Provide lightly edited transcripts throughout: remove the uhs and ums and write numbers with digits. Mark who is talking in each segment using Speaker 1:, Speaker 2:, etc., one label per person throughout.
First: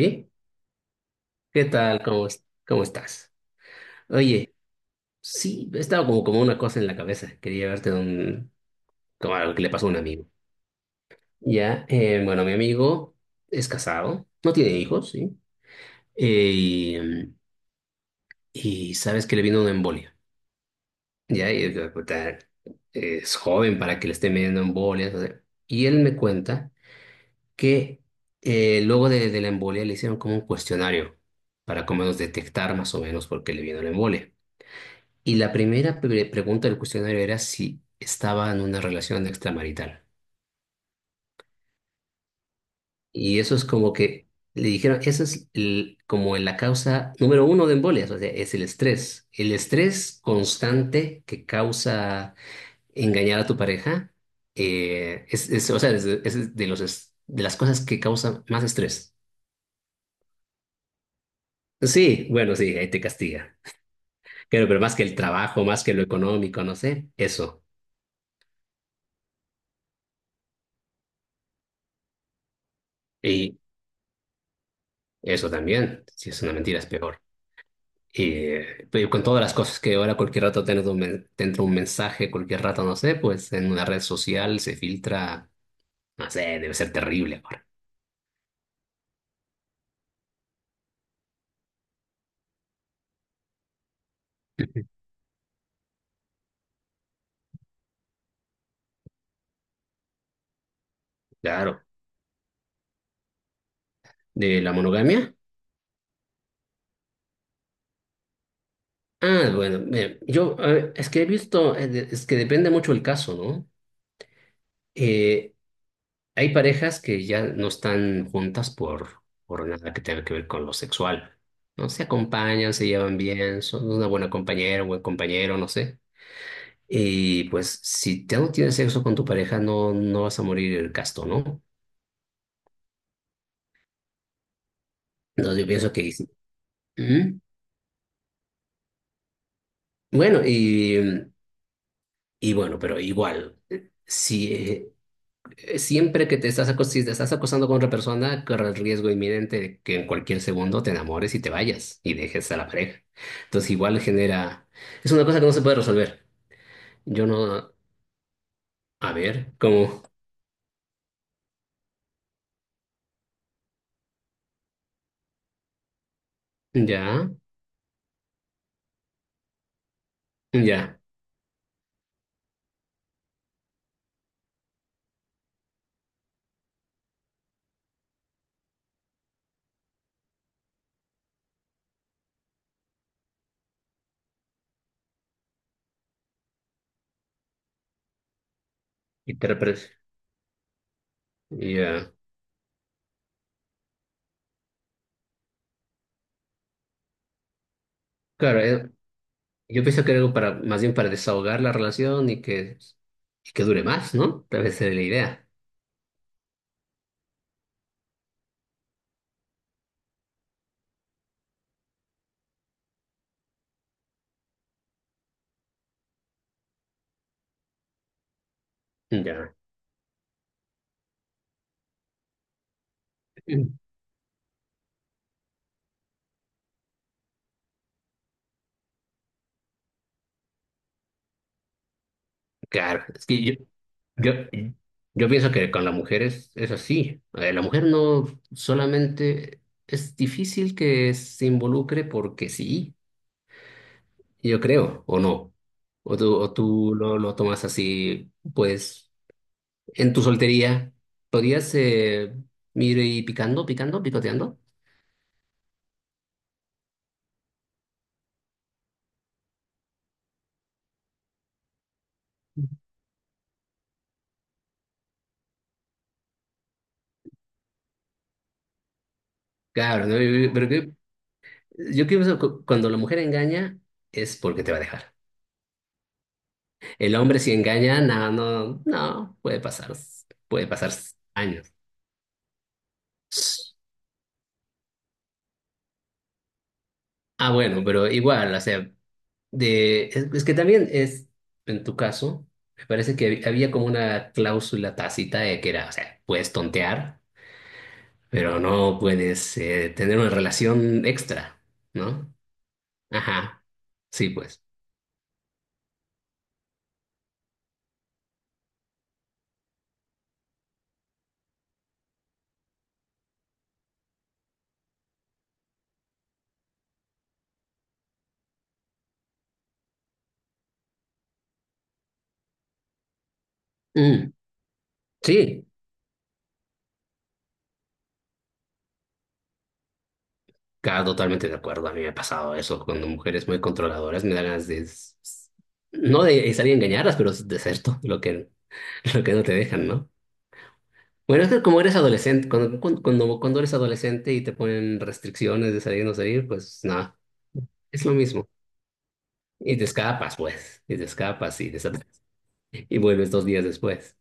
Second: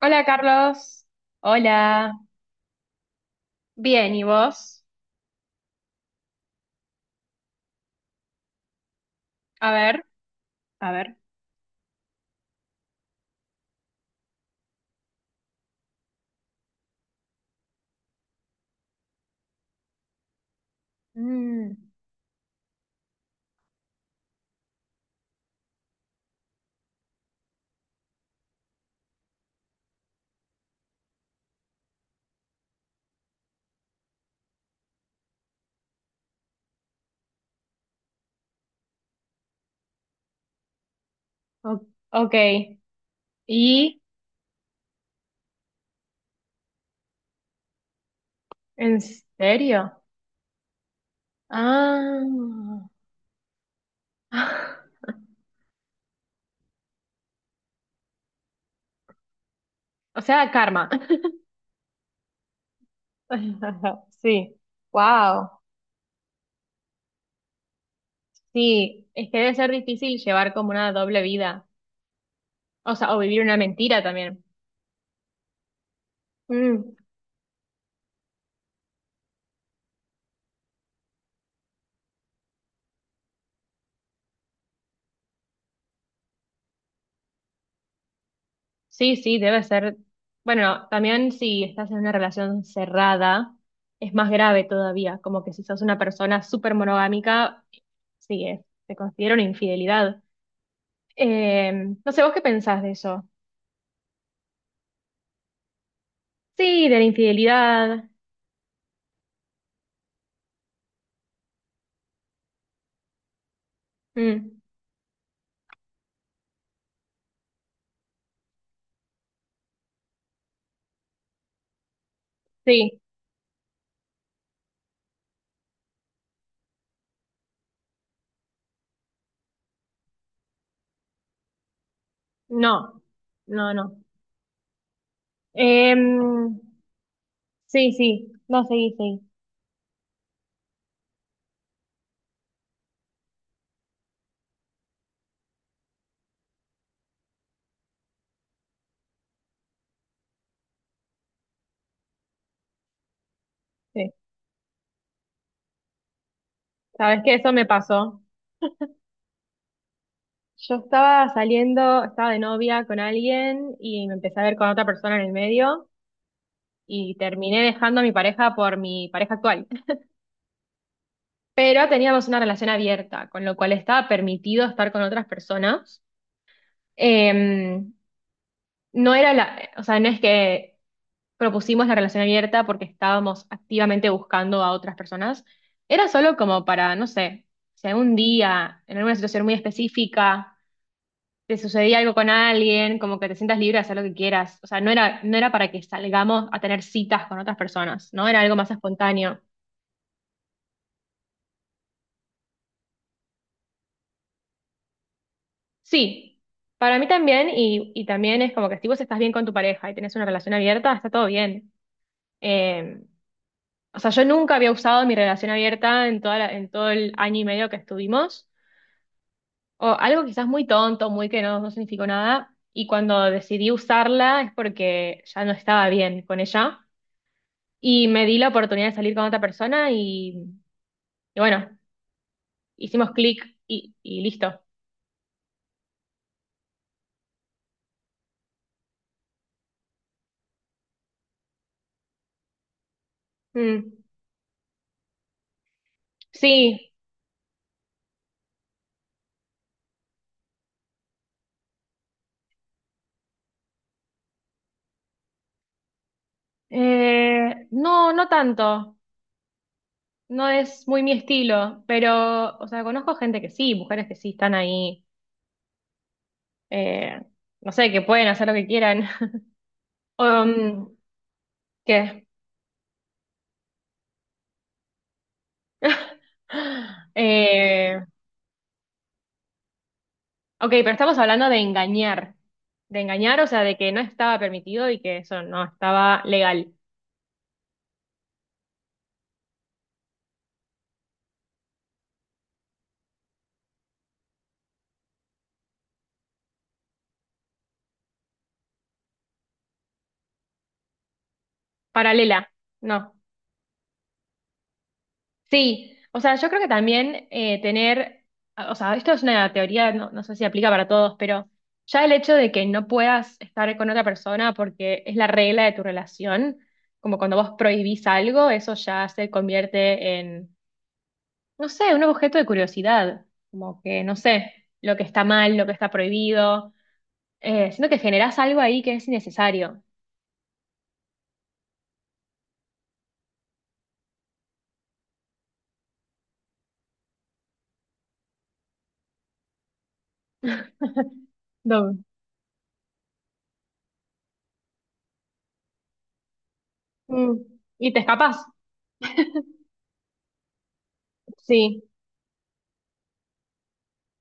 Speaker 1: Hola Carlos.
Speaker 2: ¿qué tal?
Speaker 1: Hola.
Speaker 2: ¿Cómo, cómo estás?
Speaker 1: Bien, ¿y
Speaker 2: Oye,
Speaker 1: vos?
Speaker 2: sí, estaba como, como una cosa en la cabeza. Quería verte de un, como algo que le
Speaker 1: A
Speaker 2: pasó a un
Speaker 1: ver,
Speaker 2: amigo.
Speaker 1: a ver.
Speaker 2: Ya, bueno, mi amigo es casado, no tiene hijos, ¿sí? Y y sabes que le vino una embolia. Ya,
Speaker 1: Mm,
Speaker 2: puta, es joven para que le esté midiendo embolias. O sea, y él me cuenta que luego de la embolia le hicieron como un cuestionario para como menos detectar más o menos por qué le vino la embolia. Y la primera pregunta del cuestionario era si estaba en una relación extramarital.
Speaker 1: o- ok.
Speaker 2: Y eso es como
Speaker 1: ¿Y
Speaker 2: que le dijeron, eso es como la causa número uno de embolias, o sea, es el
Speaker 1: en
Speaker 2: estrés. El
Speaker 1: serio?
Speaker 2: estrés constante que causa
Speaker 1: Ah.
Speaker 2: engañar a tu pareja, es, o sea, es de de las cosas que causan más estrés.
Speaker 1: O sea, karma.
Speaker 2: Sí, bueno, sí, ahí te castiga.
Speaker 1: Sí.
Speaker 2: Pero más que el
Speaker 1: Wow.
Speaker 2: trabajo, más que lo económico, no sé, eso.
Speaker 1: Sí, es que debe ser difícil llevar como una doble vida. O sea, o vivir una
Speaker 2: Y
Speaker 1: mentira también.
Speaker 2: eso también, si es una mentira, es
Speaker 1: Mm.
Speaker 2: peor. Pero con todas las cosas que ahora cualquier rato tienes un te entra un mensaje, cualquier rato, no sé, pues en una red social se filtra, no sé, debe ser terrible ahora.
Speaker 1: Sí, sí, debe ser. Bueno, también si estás en una relación cerrada, es más grave todavía, como que si sos una persona súper monogámica, sí, es- te considero una infidelidad. Eh,
Speaker 2: Claro.
Speaker 1: no sé, ¿vos qué pensás de eso?
Speaker 2: ¿De la monogamia?
Speaker 1: Sí, de la infidelidad.
Speaker 2: Ah, bueno, mira, yo es que he visto, es que depende mucho el caso, ¿no?
Speaker 1: Mm,
Speaker 2: Eh, Hay parejas que ya no están juntas por nada que tenga que ver con lo sexual. No se acompañan, se
Speaker 1: sí,
Speaker 2: llevan bien, son una buena compañera, un buen compañero, no sé. Y pues si te no tienes sexo con tu pareja, no, no vas a morir casto, ¿no?
Speaker 1: no, no, no.
Speaker 2: Entonces yo pienso
Speaker 1: Em,
Speaker 2: que sí. Ujú.
Speaker 1: sí, sí, no, seguí, seguí.
Speaker 2: Bueno, y bueno, pero igual, si siempre que te estás, si te estás acostando con otra persona, corre el riesgo inminente de que en cualquier segundo te enamores y te vayas y dejes a la pareja. Entonces igual
Speaker 1: Sí.
Speaker 2: genera. Es una cosa que no se puede resolver.
Speaker 1: ¿Sabes
Speaker 2: Yo
Speaker 1: qué? Eso me
Speaker 2: no.
Speaker 1: pasó.
Speaker 2: A ver, como.
Speaker 1: Yo estaba saliendo, estaba de novia con alguien y me empecé a ver con otra persona en el medio.
Speaker 2: Ya,
Speaker 1: Y terminé dejando a mi pareja por mi pareja actual.
Speaker 2: ya.
Speaker 1: Pero teníamos una relación abierta, con lo cual estaba permitido estar con otras personas. Eh, no era la, o sea, no es que propusimos la relación abierta porque estábamos activamente buscando a otras personas. Era solo como para, no sé, si algún día, en alguna
Speaker 2: Y
Speaker 1: situación muy específica, te sucedía
Speaker 2: ya.
Speaker 1: algo con alguien, como que te sientas libre de hacer lo que quieras. O sea, no era, no era para que salgamos a tener citas con otras personas, ¿no? Era algo
Speaker 2: Claro,
Speaker 1: más espontáneo.
Speaker 2: yo pienso que era algo para, más bien para desahogar la relación y que dure más, ¿no? Tal vez sería la idea.
Speaker 1: Sí, para mí también, y también es como que si vos estás bien con tu pareja y tenés una relación abierta, está todo bien. Eh, o sea, yo nunca había usado mi relación abierta en toda en todo el año y medio que estuvimos,
Speaker 2: Ya.
Speaker 1: o algo quizás muy tonto, muy que no, no significó nada, y cuando decidí usarla es porque ya no estaba bien con ella, y me di la oportunidad de salir con otra persona y bueno,
Speaker 2: Claro,
Speaker 1: hicimos
Speaker 2: es que
Speaker 1: clic y
Speaker 2: yo,
Speaker 1: listo.
Speaker 2: yo pienso que con la mujer es así. La mujer no solamente es difícil que se involucre porque sí,
Speaker 1: Mm,
Speaker 2: yo creo, o no. O
Speaker 1: sí,
Speaker 2: tú lo tomas así, pues, en tu soltería, ¿podrías ir ahí picando, picando, picoteando?
Speaker 1: No, no tanto. No es muy mi estilo, pero, o sea, conozco gente que sí, mujeres que sí están ahí, eh, no sé, que pueden hacer lo que quieran.
Speaker 2: Claro, ¿no? Pero,
Speaker 1: Um,
Speaker 2: yo
Speaker 1: ¿qué?
Speaker 2: pienso que cuando la mujer engaña es porque te va a dejar. El hombre si
Speaker 1: Eh,
Speaker 2: engaña, no, puede
Speaker 1: ok, pero
Speaker 2: pasar
Speaker 1: estamos hablando de
Speaker 2: años.
Speaker 1: engañar. De engañar, o sea, de que no estaba permitido y que eso no estaba legal.
Speaker 2: Ah, bueno, pero igual, o sea, es que también es, en tu caso, me parece que había como una cláusula tácita de que era, o sea, puedes tontear, pero no puedes tener una relación extra, ¿no?
Speaker 1: Paralela, no.
Speaker 2: Ajá, sí, pues.
Speaker 1: Sí, o sea, yo creo que también o sea, esto es una teoría, no, no sé si aplica para todos, pero ya el hecho de que no puedas estar con otra persona porque es la regla de tu relación, como cuando vos prohibís algo, eso ya se convierte en, no sé, un objeto de curiosidad, como que, no
Speaker 2: Mm,
Speaker 1: sé, lo que está mal,
Speaker 2: sí,
Speaker 1: lo que está prohibido, siento que generás algo ahí que es innecesario.
Speaker 2: claro, totalmente de acuerdo. A mí me ha pasado eso. Cuando mujeres muy controladoras me dan ganas no de salir a engañarlas, pero de ser todo lo que, lo que no te dejan, ¿no? Bueno, es que como eres
Speaker 1: No.
Speaker 2: adolescente, cuando eres adolescente y te ponen restricciones de salir o no salir, pues nada,
Speaker 1: Mm. Y te
Speaker 2: es lo
Speaker 1: escapas.
Speaker 2: mismo. Y te escapas, pues, y te escapas y vuelves dos días después.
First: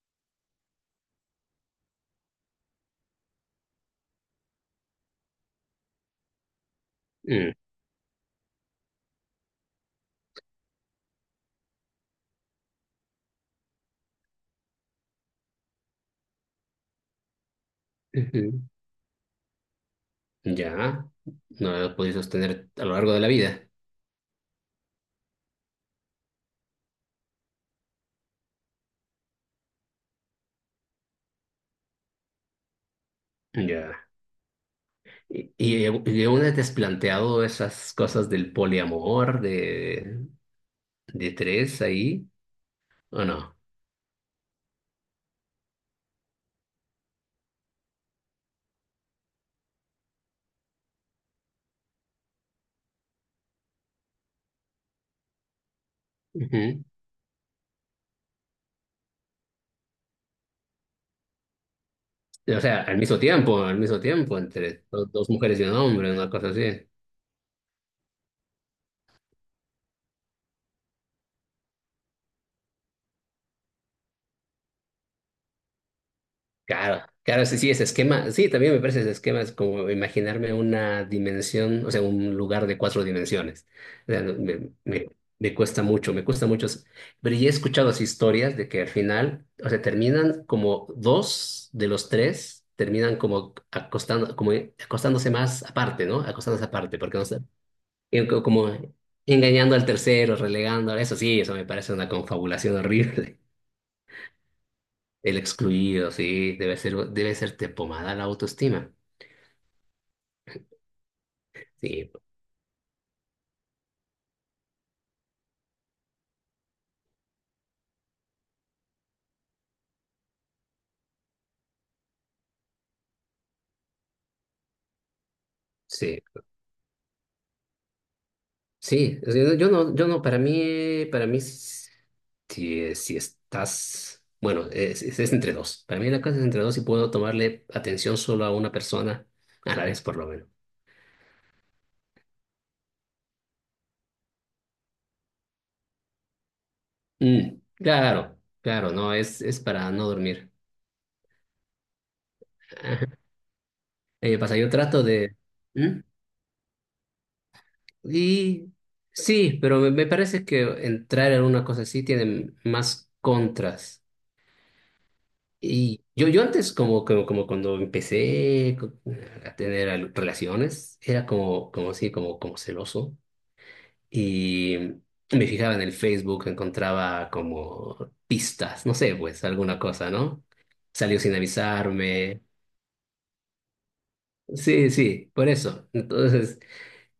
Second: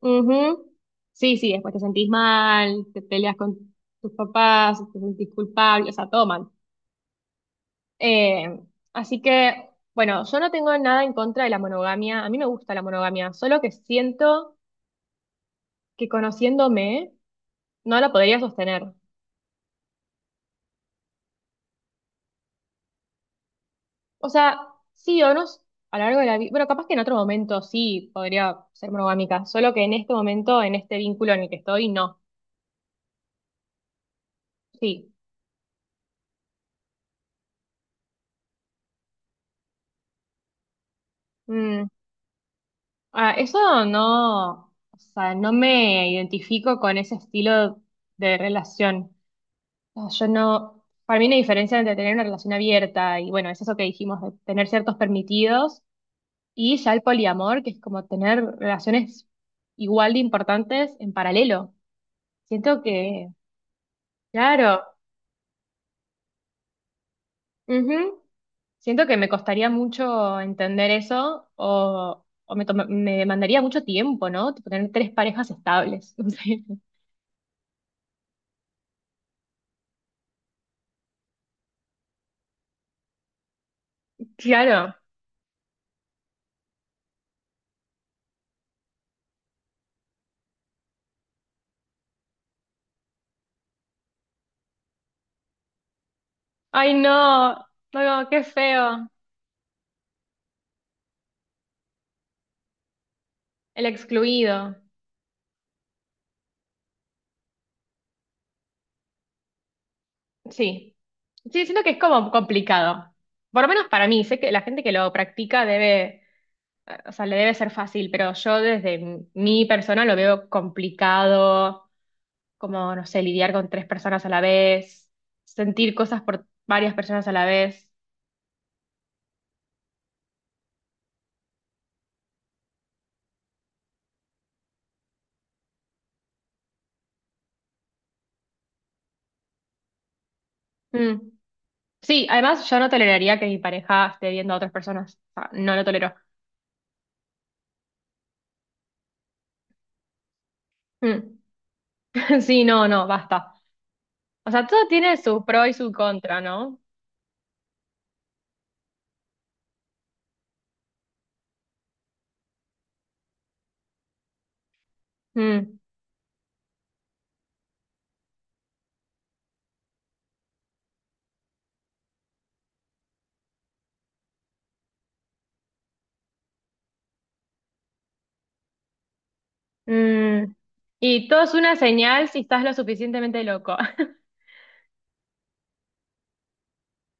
Speaker 1: Ujú. Sí, sí, después te sentís mal, te peleas con tus papás, te sentís culpable, o sea, todo mal.
Speaker 2: Mm.
Speaker 1: Eh, así que, bueno, yo no tengo nada en contra de la monogamia, a mí me gusta la monogamia, solo que siento que conociéndome no la podría
Speaker 2: Ujú.
Speaker 1: sostener.
Speaker 2: Ya, no lo he podido sostener a lo largo de la vida.
Speaker 1: O sea, sí o no, a lo largo de la vida, bueno, capaz que en otro momento sí podría ser monogámica, solo que en este momento, en este vínculo en el que estoy, no.
Speaker 2: Ya.
Speaker 1: Sí.
Speaker 2: Y, y, y aún te has planteado esas cosas del poliamor, de tres
Speaker 1: Mm,
Speaker 2: ahí, ¿o
Speaker 1: ah,
Speaker 2: no?
Speaker 1: eso no, o sea, no me identifico con ese estilo de relación. No, yo no, para mí una diferencia entre tener una relación abierta y bueno, es eso que dijimos, de tener ciertos permitidos y
Speaker 2: Ujú.
Speaker 1: ya el poliamor, que es como tener relaciones igual de importantes en paralelo.
Speaker 2: O sea,
Speaker 1: Siento que,
Speaker 2: al mismo tiempo,
Speaker 1: claro,
Speaker 2: entre dos mujeres y un hombre, una cosa así.
Speaker 1: ujú, siento que me costaría mucho entender eso o, me demandaría mucho tiempo, ¿no? Tipo, tener tres parejas estables. No sé.
Speaker 2: Claro, claro, sí, sí, ese esquema, sí, también me parece ese esquema, es como imaginarme una dimensión, o sea, un lugar de cuatro dimensiones. O sea,
Speaker 1: Claro.
Speaker 2: me cuesta mucho, me cuesta mucho. S- Pero ya he escuchado así historias de que al final, o sea, terminan como dos de los tres, terminan como acostando, como acostándose más aparte, ¿no? Acostándose
Speaker 1: Ay,
Speaker 2: aparte, porque no sé,
Speaker 1: no,
Speaker 2: y
Speaker 1: no, qué
Speaker 2: como
Speaker 1: feo.
Speaker 2: engañando al tercero, relegando, eso sí, eso me parece una confabulación horrible.
Speaker 1: El excluido.
Speaker 2: El excluido, sí, debe ser, debe serte pomada la autoestima.
Speaker 1: Sí. Sí, siento que es
Speaker 2: Sí,
Speaker 1: como complicado. Por lo menos para mí, sé que la gente que lo practica debe, o sea, le debe ser fácil, pero yo desde mi persona lo veo complicado, como, no sé, lidiar con tres personas a la vez, sentir
Speaker 2: sí,
Speaker 1: cosas por varias personas a la vez.
Speaker 2: sí. O sea, yo no, para mí, si, si estás, bueno, es entre dos. Para mí la cosa es entre dos y puedo tomarle atención solo a una persona a la vez, por lo menos.
Speaker 1: Mm. Sí, además yo no toleraría que mi pareja esté viendo a otras personas. O sea, no lo tolero.
Speaker 2: Mm, claro, claro, no, es para no dormir.
Speaker 1: Mm. Sí, no, no,
Speaker 2: Ajá.
Speaker 1: basta. O
Speaker 2: Pasa,
Speaker 1: sea,
Speaker 2: yo
Speaker 1: todo
Speaker 2: trato
Speaker 1: tiene
Speaker 2: de.
Speaker 1: su pro y su
Speaker 2: ¿Mm?
Speaker 1: contra, ¿no?
Speaker 2: Y sí, pero me parece que entrar en una cosa así tiene más contras.
Speaker 1: Mm,
Speaker 2: Y yo antes, como cuando empecé a tener relaciones, era como, como así, como, como celoso. Y me fijaba en el Facebook, encontraba como pistas, no sé, pues alguna cosa, ¿no?
Speaker 1: mm.
Speaker 2: Salió
Speaker 1: Y
Speaker 2: sin
Speaker 1: todo es una señal si
Speaker 2: avisarme.
Speaker 1: estás lo suficientemente loco.
Speaker 2: Sí, sí, por eso. Entonces,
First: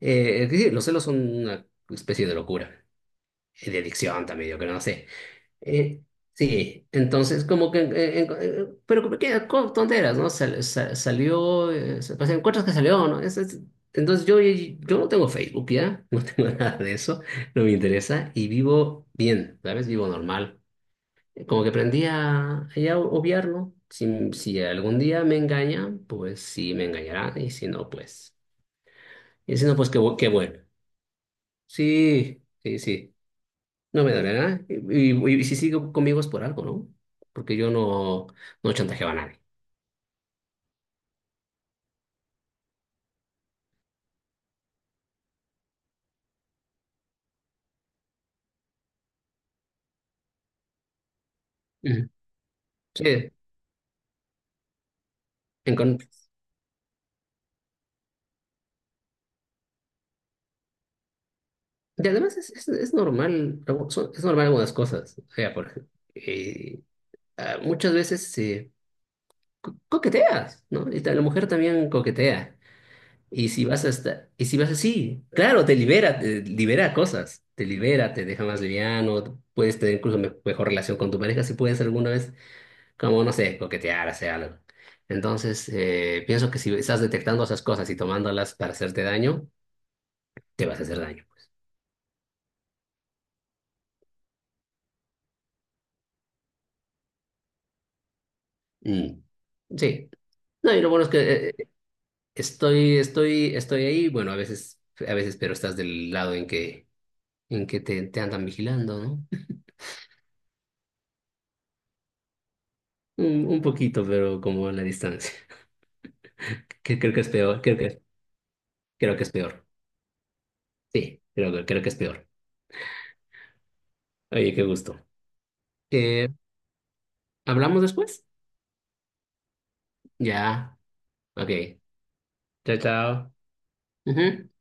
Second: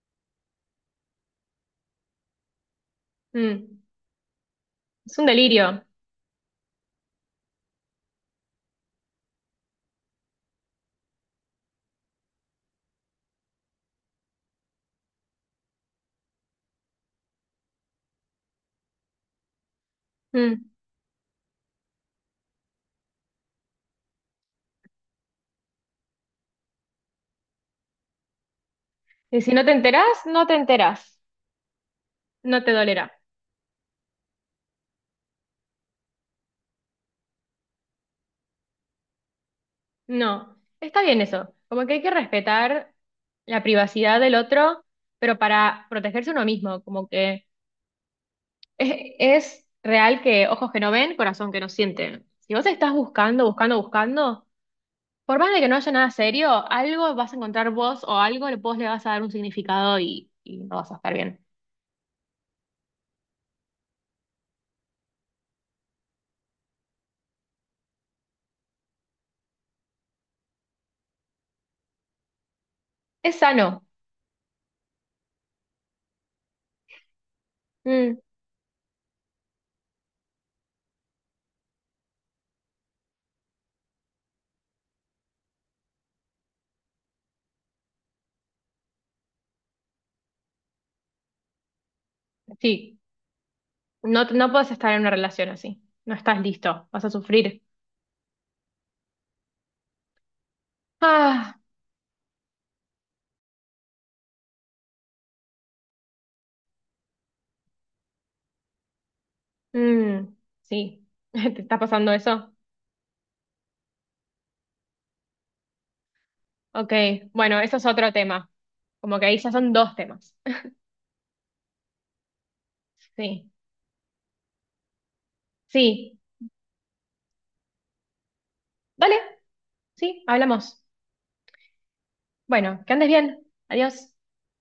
Speaker 2: sí, los celos son una especie de locura, y de
Speaker 1: Mm,
Speaker 2: adicción también, yo creo, no sé.
Speaker 1: es un delirio.
Speaker 2: Eh, sí, entonces como que, pero como que tonteras, ¿no? Salió, pues, encuentras que salió, ¿no? Entonces yo no tengo Facebook ya, no tengo nada de eso, no me interesa y vivo bien, ¿sabes? Vivo normal.
Speaker 1: Mm.
Speaker 2: Como que aprendí a ya obviarlo. Si, si algún día me engaña, pues sí me engañará y si no, pues,
Speaker 1: Y si
Speaker 2: y
Speaker 1: no
Speaker 2: si
Speaker 1: te
Speaker 2: no, pues qué,
Speaker 1: enterás,
Speaker 2: qué
Speaker 1: no te
Speaker 2: bueno.
Speaker 1: enterás.
Speaker 2: Sí,
Speaker 1: No te
Speaker 2: sí, sí.
Speaker 1: dolerá.
Speaker 2: No me dolerá. Y si sigue conmigo es por algo, ¿no? Porque yo no, no chantajeaba a nadie.
Speaker 1: No. Está bien eso. Como que hay que respetar la privacidad del otro, pero para protegerse uno mismo. Como que es, es real que ojos que no ven, corazón que no
Speaker 2: Ujú.
Speaker 1: siente. Si vos estás
Speaker 2: Sí,
Speaker 1: buscando, buscando, buscando. Por más de que no
Speaker 2: en
Speaker 1: haya
Speaker 2: con-
Speaker 1: nada serio, algo vas a encontrar vos o algo le- vos le vas a dar un significado y no vas a estar bien.
Speaker 2: y además es normal, es normal algunas cosas. O sea, por ejemplo, muchas veces se coqueteas, ¿no? Y la mujer también coquetea.
Speaker 1: Es
Speaker 2: Y si
Speaker 1: sano.
Speaker 2: vas a estar y si vas así, claro, te libera cosas, te libera,
Speaker 1: Mm,
Speaker 2: te deja más liviano, puedes tener incluso mejor relación con tu pareja si puedes alguna vez como, no sé, coquetear, hacer algo. Entonces, pienso que si estás detectando esas cosas y tomándolas para hacerte daño, te vas a hacer daño, pues.
Speaker 1: sí. No, no puedes estar en una relación así. No estás listo. Vas a sufrir.
Speaker 2: Mm, sí. No, y lo bueno es que eh,
Speaker 1: Ah,
Speaker 2: eh, estoy ahí, bueno, a veces, pero estás del lado en que te andan vigilando, ¿no?
Speaker 1: mm, sí. ¿Te está pasando eso?
Speaker 2: Un poquito, pero como a la distancia.
Speaker 1: Ok.
Speaker 2: Que creo que es
Speaker 1: Bueno,
Speaker 2: peor,
Speaker 1: eso es otro tema.
Speaker 2: creo
Speaker 1: Como
Speaker 2: que
Speaker 1: que
Speaker 2: es
Speaker 1: ahí ya
Speaker 2: peor.
Speaker 1: son dos temas.
Speaker 2: Sí, creo, creo que es peor.
Speaker 1: Sí.
Speaker 2: Oye, qué gusto.
Speaker 1: Sí.
Speaker 2: Eh, ¿Hablamos después?
Speaker 1: Vale. Sí,
Speaker 2: Ya,
Speaker 1: hablamos.
Speaker 2: ok. Chao,
Speaker 1: Bueno, que andes
Speaker 2: chao.
Speaker 1: bien. Adiós.
Speaker 2: Ujú.